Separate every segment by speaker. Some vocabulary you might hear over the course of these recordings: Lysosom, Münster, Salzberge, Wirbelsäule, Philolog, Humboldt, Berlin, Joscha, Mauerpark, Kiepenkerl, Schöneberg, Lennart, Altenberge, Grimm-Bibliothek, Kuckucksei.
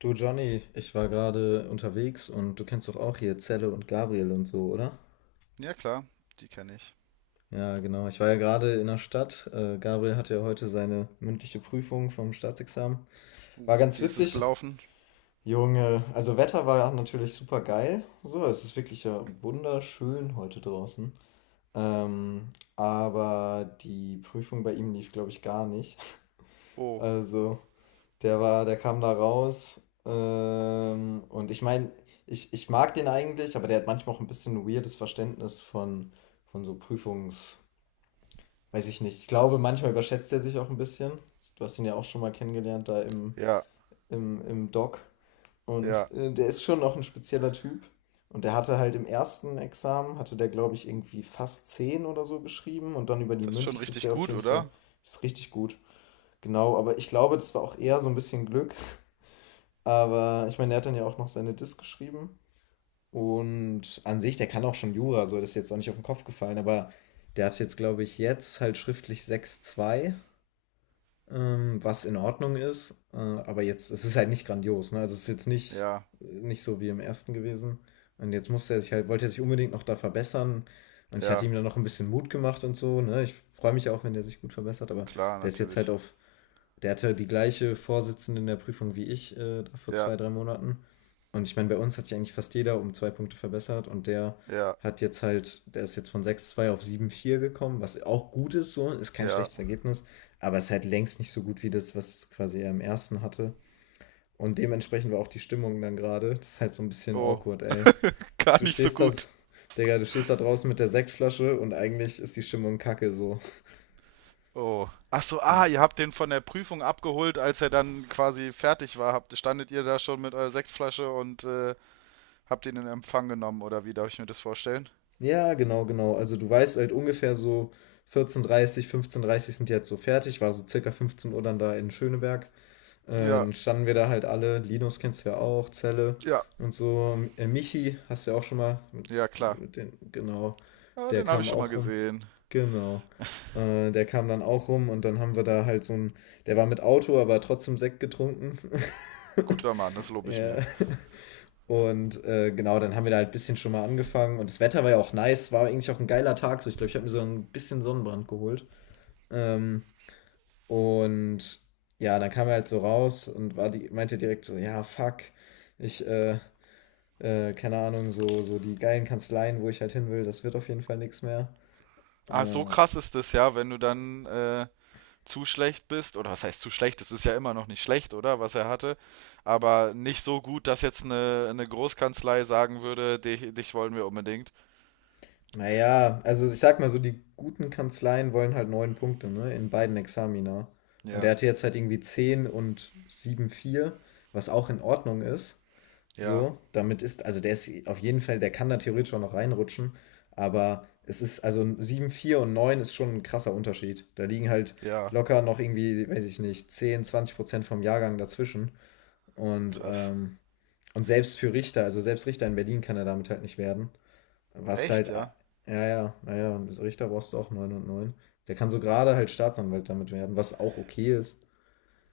Speaker 1: Du Johnny, ich war gerade unterwegs und du kennst doch auch hier Zelle und Gabriel und so, oder?
Speaker 2: Ja, klar, die kenne ich.
Speaker 1: Ja, genau. Ich war ja gerade in der Stadt. Gabriel hatte ja heute seine mündliche Prüfung vom Staatsexamen. War
Speaker 2: Und
Speaker 1: ganz
Speaker 2: wie ist es
Speaker 1: witzig.
Speaker 2: gelaufen?
Speaker 1: Junge, also Wetter war natürlich super geil. So, es ist wirklich ja wunderschön heute draußen. Ähm, aber die Prüfung bei ihm lief, glaube ich, gar nicht.
Speaker 2: Oh,
Speaker 1: Also, der kam da raus. Und ich meine, ich mag den eigentlich, aber der hat manchmal auch ein bisschen ein weirdes Verständnis von so Prüfungs, weiß ich nicht. Ich glaube, manchmal überschätzt er sich auch ein bisschen. Du hast ihn ja auch schon mal kennengelernt da im,
Speaker 2: ja,
Speaker 1: im, im Doc.
Speaker 2: ja.
Speaker 1: Und der ist schon noch ein spezieller Typ. Und der hatte halt im ersten Examen, hatte der, glaube ich, irgendwie fast 10 oder so geschrieben. Und dann über die
Speaker 2: Das ist schon
Speaker 1: mündliche ist
Speaker 2: richtig
Speaker 1: der auf
Speaker 2: gut,
Speaker 1: jeden Fall,
Speaker 2: oder?
Speaker 1: ist richtig gut. Genau, aber ich glaube, das war auch eher so ein bisschen Glück. Aber ich meine, der hat dann ja auch noch seine Diss geschrieben. Und an sich, der kann auch schon Jura, so das ist jetzt auch nicht auf den Kopf gefallen, aber der hat jetzt, glaube ich, jetzt halt schriftlich 6,2, was in Ordnung ist. Aber jetzt, es ist halt nicht grandios, ne? Also es ist jetzt nicht,
Speaker 2: Ja,
Speaker 1: nicht so wie im ersten gewesen. Und jetzt musste er sich halt, wollte er sich unbedingt noch da verbessern. Und ich hatte
Speaker 2: ja,
Speaker 1: ihm dann noch ein bisschen Mut gemacht und so, ne? Ich freue mich ja auch, wenn der sich gut verbessert, aber
Speaker 2: klar,
Speaker 1: der ist jetzt halt
Speaker 2: natürlich.
Speaker 1: auf der hatte die gleiche Vorsitzende in der Prüfung wie ich vor
Speaker 2: Ja,
Speaker 1: zwei, drei Monaten. Und ich meine, bei uns hat sich eigentlich fast jeder um zwei Punkte verbessert und der
Speaker 2: ja,
Speaker 1: hat jetzt halt, der ist jetzt von 6,2 auf 7,4 gekommen, was auch gut ist, so, ist kein
Speaker 2: ja.
Speaker 1: schlechtes Ergebnis, aber ist halt längst nicht so gut wie das, was quasi er im ersten hatte. Und dementsprechend war auch die Stimmung dann gerade. Das ist halt so ein bisschen
Speaker 2: Oh,
Speaker 1: awkward, ey.
Speaker 2: gar
Speaker 1: Du
Speaker 2: nicht so
Speaker 1: stehst da,
Speaker 2: gut.
Speaker 1: Digga, du stehst da draußen mit der Sektflasche und eigentlich ist die Stimmung kacke so.
Speaker 2: Oh. Ach so,
Speaker 1: Ja.
Speaker 2: ah, ihr habt den von der Prüfung abgeholt, als er dann quasi fertig war. Habt, standet ihr da schon mit eurer Sektflasche und habt ihn in Empfang genommen, oder wie darf ich mir das vorstellen?
Speaker 1: Ja, genau, genau. Also du weißt halt ungefähr so 14:30, 15:30 sind die jetzt so fertig, war so circa 15 Uhr dann da in Schöneberg. Äh,
Speaker 2: Ja,
Speaker 1: dann standen wir da halt alle, Linus kennst du ja auch, Zelle
Speaker 2: ja,
Speaker 1: und so. Michi hast du ja auch schon mal, mit,
Speaker 2: ja, klar.
Speaker 1: mit den, genau,
Speaker 2: Ja,
Speaker 1: der
Speaker 2: den habe
Speaker 1: kam
Speaker 2: ich schon mal
Speaker 1: auch rum.
Speaker 2: gesehen.
Speaker 1: Genau. Der kam dann auch rum und dann haben wir da halt so ein, der war mit Auto, aber trotzdem Sekt getrunken.
Speaker 2: Guter Mann, das lobe ich mir.
Speaker 1: Ja, und genau, dann haben wir da halt ein bisschen schon mal angefangen. Und das Wetter war ja auch nice, war eigentlich auch ein geiler Tag. So, ich glaube, ich habe mir so ein bisschen Sonnenbrand geholt. Ähm, und ja, dann kam er halt so raus und war die, meinte direkt so, ja, fuck, ich, äh, keine Ahnung, so, die geilen Kanzleien, wo ich halt hin will, das wird auf jeden Fall nichts mehr.
Speaker 2: Ah, so
Speaker 1: Äh,
Speaker 2: krass ist es ja, wenn du dann zu schlecht bist, oder was heißt zu schlecht, es ist ja immer noch nicht schlecht, oder, was er hatte, aber nicht so gut, dass jetzt eine Großkanzlei sagen würde, dich wollen wir unbedingt.
Speaker 1: naja, also ich sag mal so, die guten Kanzleien wollen halt neun Punkte, ne? In beiden Examina. Und er
Speaker 2: Ja,
Speaker 1: hatte jetzt halt irgendwie 10 und 7,4 was auch in Ordnung ist.
Speaker 2: ja,
Speaker 1: So, damit ist, also der ist auf jeden Fall, der kann da theoretisch auch noch reinrutschen, aber es ist, also 7,4 und 9 ist schon ein krasser Unterschied. Da liegen halt
Speaker 2: ja,
Speaker 1: locker noch irgendwie, weiß ich nicht, 10, 20% vom Jahrgang dazwischen. Und,
Speaker 2: krass.
Speaker 1: ähm, und selbst für Richter, also selbst Richter in Berlin kann er damit halt nicht werden. Was
Speaker 2: Echt,
Speaker 1: halt,
Speaker 2: ja.
Speaker 1: ja, ja, naja, und Richter brauchst du auch 9 und 9. Der kann so gerade halt Staatsanwalt damit werden, was auch okay ist.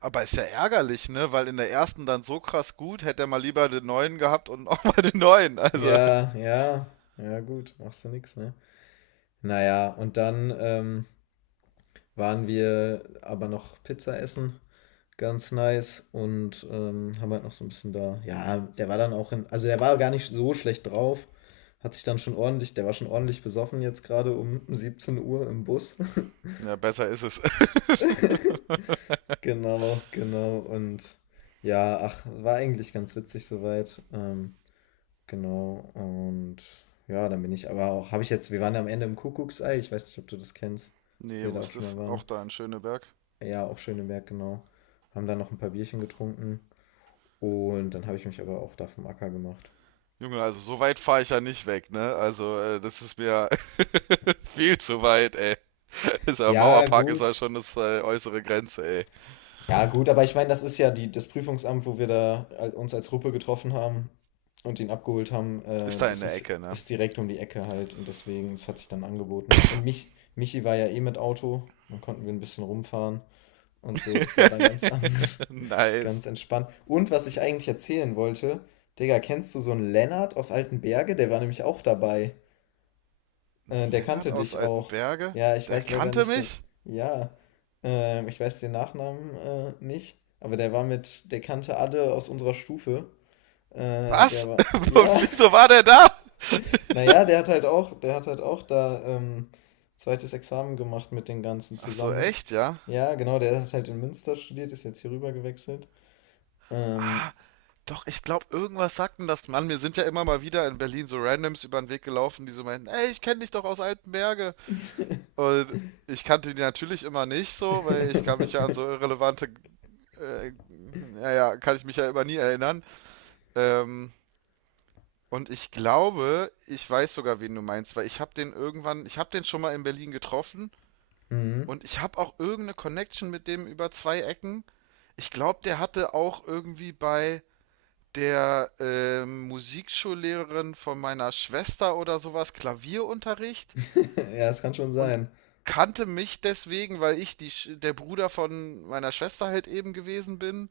Speaker 2: Aber ist ja ärgerlich, ne? Weil in der ersten dann so krass gut, hätte er mal lieber den neuen gehabt und auch mal den neuen. Also,
Speaker 1: Ja, ja, ja, gut, machst du nix, ne? Naja, und dann, waren wir aber noch Pizza essen. Ganz nice und haben halt noch so ein bisschen da. Ja, der war dann auch in. Also, der war gar nicht so schlecht drauf. Hat sich dann schon ordentlich. Der war schon ordentlich besoffen jetzt gerade um 17 Uhr im Bus.
Speaker 2: ja, besser ist es.
Speaker 1: Genau, genau. Und ja, ach, war eigentlich ganz witzig soweit. Genau. Und ja, dann bin ich aber auch. Habe ich jetzt. Wir waren ja am Ende im Kuckucksei. Ich weiß nicht, ob du das kennst.
Speaker 2: Nee,
Speaker 1: Wir
Speaker 2: wo
Speaker 1: da auch
Speaker 2: ist
Speaker 1: schon
Speaker 2: das?
Speaker 1: mal
Speaker 2: Auch
Speaker 1: waren.
Speaker 2: da in Schöneberg.
Speaker 1: Ja, auch Schöneberg, genau. Haben dann noch ein paar Bierchen getrunken. Und dann habe ich mich aber auch da vom Acker gemacht.
Speaker 2: Junge, also so weit fahre ich ja nicht weg, ne? Also, das ist mir viel zu weit, ey. Dieser
Speaker 1: Ja,
Speaker 2: Mauerpark ist ja
Speaker 1: gut.
Speaker 2: schon das äußere Grenze, ey.
Speaker 1: Ja, gut, aber ich meine, das ist ja die, das Prüfungsamt, wo wir da uns als Gruppe getroffen haben und ihn abgeholt haben.
Speaker 2: Ist da in
Speaker 1: Das
Speaker 2: der
Speaker 1: ist,
Speaker 2: Ecke, ne?
Speaker 1: ist direkt um die Ecke halt und deswegen, es hat sich dann angeboten. Michi war ja eh mit Auto, dann konnten wir ein bisschen rumfahren und so. Das war dann
Speaker 2: Nice.
Speaker 1: ganz entspannt. Und was ich eigentlich erzählen wollte, Digga, kennst du so einen Lennart aus Altenberge? Der war nämlich auch dabei. Der
Speaker 2: Lennart
Speaker 1: kannte
Speaker 2: aus
Speaker 1: dich auch.
Speaker 2: Altenberge?
Speaker 1: Ja, ich
Speaker 2: Der
Speaker 1: weiß leider
Speaker 2: kannte
Speaker 1: nicht den.
Speaker 2: mich?
Speaker 1: Ja, ich weiß den Nachnamen nicht, aber der war mit, der kannte alle aus unserer Stufe. Der
Speaker 2: Was?
Speaker 1: war, ja,
Speaker 2: Wieso war der da?
Speaker 1: naja, der hat halt auch da zweites Examen gemacht mit den ganzen
Speaker 2: Ach so,
Speaker 1: zusammen.
Speaker 2: echt, ja?
Speaker 1: Ja, genau, der hat halt in Münster studiert, ist jetzt hier rüber gewechselt.
Speaker 2: Ah,
Speaker 1: Ähm,
Speaker 2: doch, ich glaube, irgendwas sagten das. Mann, mir sind ja immer mal wieder in Berlin so Randoms über den Weg gelaufen, die so meinten, ey, ich kenne dich doch aus Altenberge. Und ich kannte die natürlich immer nicht so, weil ich kann mich ja an so irrelevante, äh, kann ich mich ja immer nie erinnern. Ähm, Und ich glaube, ich weiß sogar, wen du meinst, weil ich habe den schon mal in Berlin getroffen
Speaker 1: mhm.
Speaker 2: und ich habe auch irgendeine Connection mit dem über zwei Ecken. Ich glaube, der hatte auch irgendwie bei der Musikschullehrerin von meiner Schwester oder sowas Klavierunterricht
Speaker 1: Ja, es kann schon
Speaker 2: und
Speaker 1: sein.
Speaker 2: kannte mich deswegen, weil ich der Bruder von meiner Schwester halt eben gewesen bin.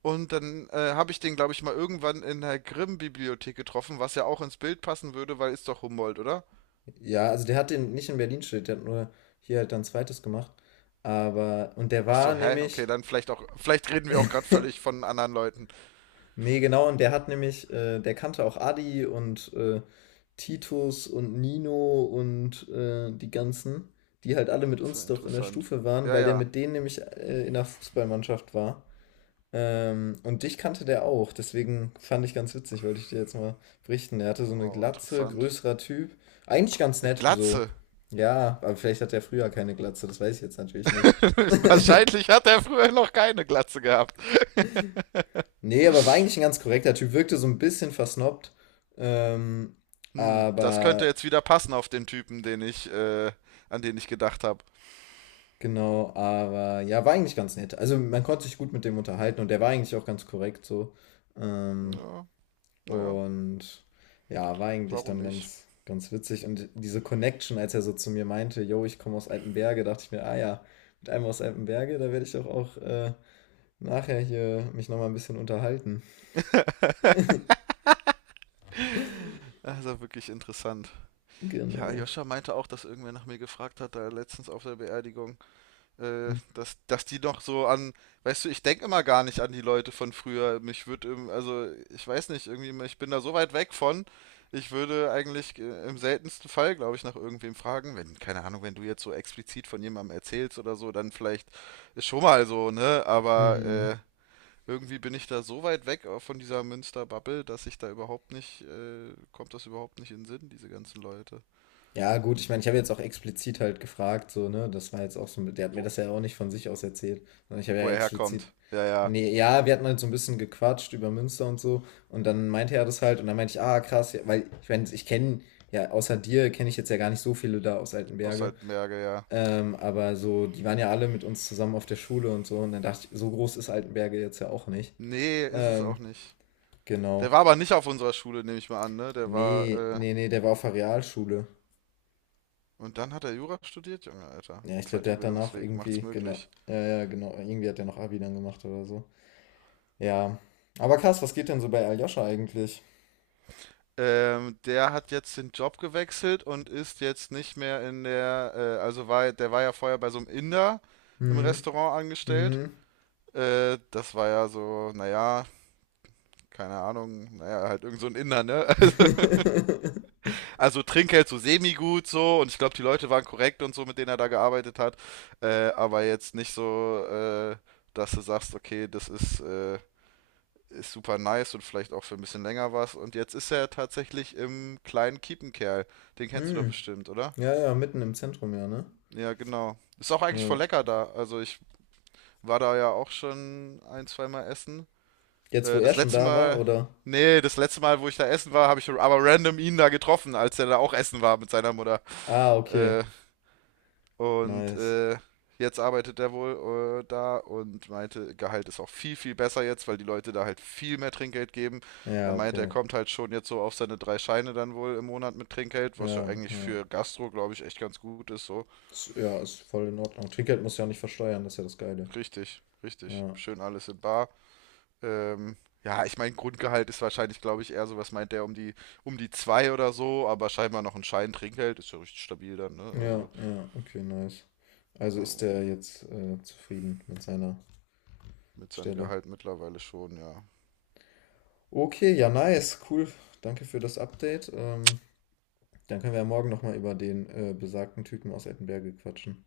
Speaker 2: Und dann habe ich den, glaube ich, mal irgendwann in der Grimm-Bibliothek getroffen, was ja auch ins Bild passen würde, weil ist doch Humboldt, oder?
Speaker 1: Ja, also der hat den nicht in Berlin studiert, der hat nur hier halt dann zweites gemacht. Aber, und der
Speaker 2: Ach so,
Speaker 1: war
Speaker 2: hä? Okay,
Speaker 1: nämlich,
Speaker 2: dann vielleicht auch, vielleicht reden wir auch gerade völlig von anderen Leuten.
Speaker 1: nee, genau, und der hat nämlich, der kannte auch Adi und Titus und Nino und die ganzen, die halt alle mit
Speaker 2: Das ist ja
Speaker 1: uns doch in der
Speaker 2: interessant.
Speaker 1: Stufe waren,
Speaker 2: Ja,
Speaker 1: weil der
Speaker 2: ja.
Speaker 1: mit denen nämlich in der Fußballmannschaft war. Und dich kannte der auch, deswegen fand ich ganz witzig, wollte ich dir jetzt mal berichten. Er hatte so eine
Speaker 2: Wow,
Speaker 1: Glatze,
Speaker 2: interessant.
Speaker 1: größerer Typ. Eigentlich ganz
Speaker 2: Eine
Speaker 1: nett, so.
Speaker 2: Glatze.
Speaker 1: Ja, aber vielleicht hat er früher keine Glatze, das weiß ich jetzt natürlich nicht.
Speaker 2: Wahrscheinlich hat er früher noch keine Glatze gehabt.
Speaker 1: Nee, aber war eigentlich ein ganz korrekter Typ, wirkte so ein bisschen versnobbt. Ähm,
Speaker 2: Hm, das könnte
Speaker 1: aber,
Speaker 2: jetzt wieder passen auf den Typen, an den ich gedacht habe.
Speaker 1: genau, aber ja, war eigentlich ganz nett. Also man konnte sich gut mit dem unterhalten und der war eigentlich auch ganz korrekt so. Ähm,
Speaker 2: Ja, naja,
Speaker 1: Und ja, war eigentlich
Speaker 2: warum
Speaker 1: dann
Speaker 2: nicht?
Speaker 1: ganz, ganz witzig. Und diese Connection, als er so zu mir meinte, yo, ich komme aus Altenberge, dachte ich mir, ah ja, mit einem aus Altenberge, da werde ich doch auch nachher hier mich nochmal ein bisschen unterhalten.
Speaker 2: Also wirklich interessant. Ja,
Speaker 1: Genau.
Speaker 2: Joscha meinte auch, dass irgendwer nach mir gefragt hat, da letztens auf der Beerdigung, dass die noch so an, weißt du, ich denke immer gar nicht an die Leute von früher. Mich würde, also ich weiß nicht, irgendwie, ich bin da so weit weg von. Ich würde eigentlich im seltensten Fall, glaube ich, nach irgendwem fragen. Wenn, keine Ahnung, wenn du jetzt so explizit von jemandem erzählst oder so, dann vielleicht ist schon mal so, ne? Aber
Speaker 1: Mhm.
Speaker 2: äh, irgendwie bin ich da so weit weg auch von dieser Münster-Bubble, dass ich da überhaupt nicht, kommt das überhaupt nicht in den Sinn, diese ganzen Leute.
Speaker 1: Ja, gut, ich meine, ich habe jetzt auch explizit halt gefragt, so, ne? Das war jetzt auch so, der hat mir
Speaker 2: Wo,
Speaker 1: das ja auch nicht von sich aus erzählt, sondern ich habe ja
Speaker 2: wo er
Speaker 1: explizit.
Speaker 2: herkommt. Ja, ja.
Speaker 1: Nee, ja, wir hatten halt so ein bisschen gequatscht über Münster und so. Und dann meinte er das halt und dann meinte ich, ah, krass, ja, weil ich meine, ich kenne, ja, außer dir kenne ich jetzt ja gar nicht so viele da aus
Speaker 2: Aus
Speaker 1: Altenberge.
Speaker 2: Salzberge, ja.
Speaker 1: Aber so, die waren ja alle mit uns zusammen auf der Schule und so. Und dann dachte ich, so groß ist Altenberge jetzt ja auch nicht.
Speaker 2: Nee, ist es
Speaker 1: Ähm,
Speaker 2: auch nicht. Der
Speaker 1: genau.
Speaker 2: war aber nicht auf unserer Schule, nehme ich mal an, ne?
Speaker 1: Nee, nee, nee, der war auf der Realschule.
Speaker 2: Und dann hat er Jura studiert, Junge, Alter.
Speaker 1: Ja, ich glaube, der
Speaker 2: Zweiter
Speaker 1: hat danach
Speaker 2: Bildungsweg, macht's
Speaker 1: irgendwie, genau,
Speaker 2: möglich.
Speaker 1: ja, ja, genau, irgendwie hat er noch Abi dann gemacht oder so. Ja. Aber krass, was geht denn so bei Aljoscha eigentlich?
Speaker 2: Der hat jetzt den Job gewechselt und ist jetzt nicht mehr in der, der war ja vorher bei so einem Inder im
Speaker 1: Hm,
Speaker 2: Restaurant angestellt.
Speaker 1: hm.
Speaker 2: Das war ja so, naja, keine Ahnung, naja, halt irgend so ein Inder, ne? Also Trinkgeld so semi-gut so und ich glaube, die Leute waren korrekt und so, mit denen er da gearbeitet hat. Aber jetzt nicht so, dass du sagst, okay, ist super nice und vielleicht auch für ein bisschen länger was. Und jetzt ist er tatsächlich im kleinen Kiepenkerl. Den kennst du doch
Speaker 1: Hm.
Speaker 2: bestimmt, oder?
Speaker 1: Ja, ja, mitten im Zentrum, ja, ne?
Speaker 2: Ja, genau. Ist auch eigentlich
Speaker 1: Ja.
Speaker 2: voll lecker da. Also ich war da ja auch schon ein, zweimal essen.
Speaker 1: Jetzt, wo
Speaker 2: Äh,
Speaker 1: er
Speaker 2: das
Speaker 1: schon
Speaker 2: letzte
Speaker 1: da war,
Speaker 2: Mal,
Speaker 1: oder?
Speaker 2: Nee, das letzte Mal, wo ich da essen war, habe ich aber random ihn da getroffen, als er da auch essen war mit seiner Mutter.
Speaker 1: Ah, okay.
Speaker 2: Äh, Und
Speaker 1: Nice.
Speaker 2: äh, jetzt arbeitet er wohl da und meinte, Gehalt ist auch viel, viel besser jetzt, weil die Leute da halt viel mehr Trinkgeld geben. Er
Speaker 1: Ja,
Speaker 2: meinte, er
Speaker 1: okay.
Speaker 2: kommt halt schon jetzt so auf seine drei Scheine dann wohl im Monat mit Trinkgeld, was ja
Speaker 1: Ja,
Speaker 2: eigentlich
Speaker 1: ja.
Speaker 2: für Gastro, glaube ich, echt ganz gut ist. So,
Speaker 1: Ist, ja, ist voll in Ordnung. Trinkgeld muss ja nicht versteuern, das ist ja das Geile.
Speaker 2: richtig, richtig.
Speaker 1: Ja,
Speaker 2: Schön alles in Bar. Ähm, ja, ich meine, Grundgehalt ist wahrscheinlich, glaube ich, eher so, was meint der, um die zwei oder so, aber scheinbar noch ein Schein Trinkgeld, ist ja richtig stabil dann, ne?
Speaker 1: ja,
Speaker 2: Also
Speaker 1: ja, okay, nice. Also ist
Speaker 2: ähm,
Speaker 1: der jetzt zufrieden mit seiner
Speaker 2: mit seinem
Speaker 1: Stelle.
Speaker 2: Gehalt mittlerweile schon, ja.
Speaker 1: Okay, ja, nice, cool. Danke für das Update. Dann können wir ja morgen nochmal über den besagten Typen aus Ettenberge quatschen.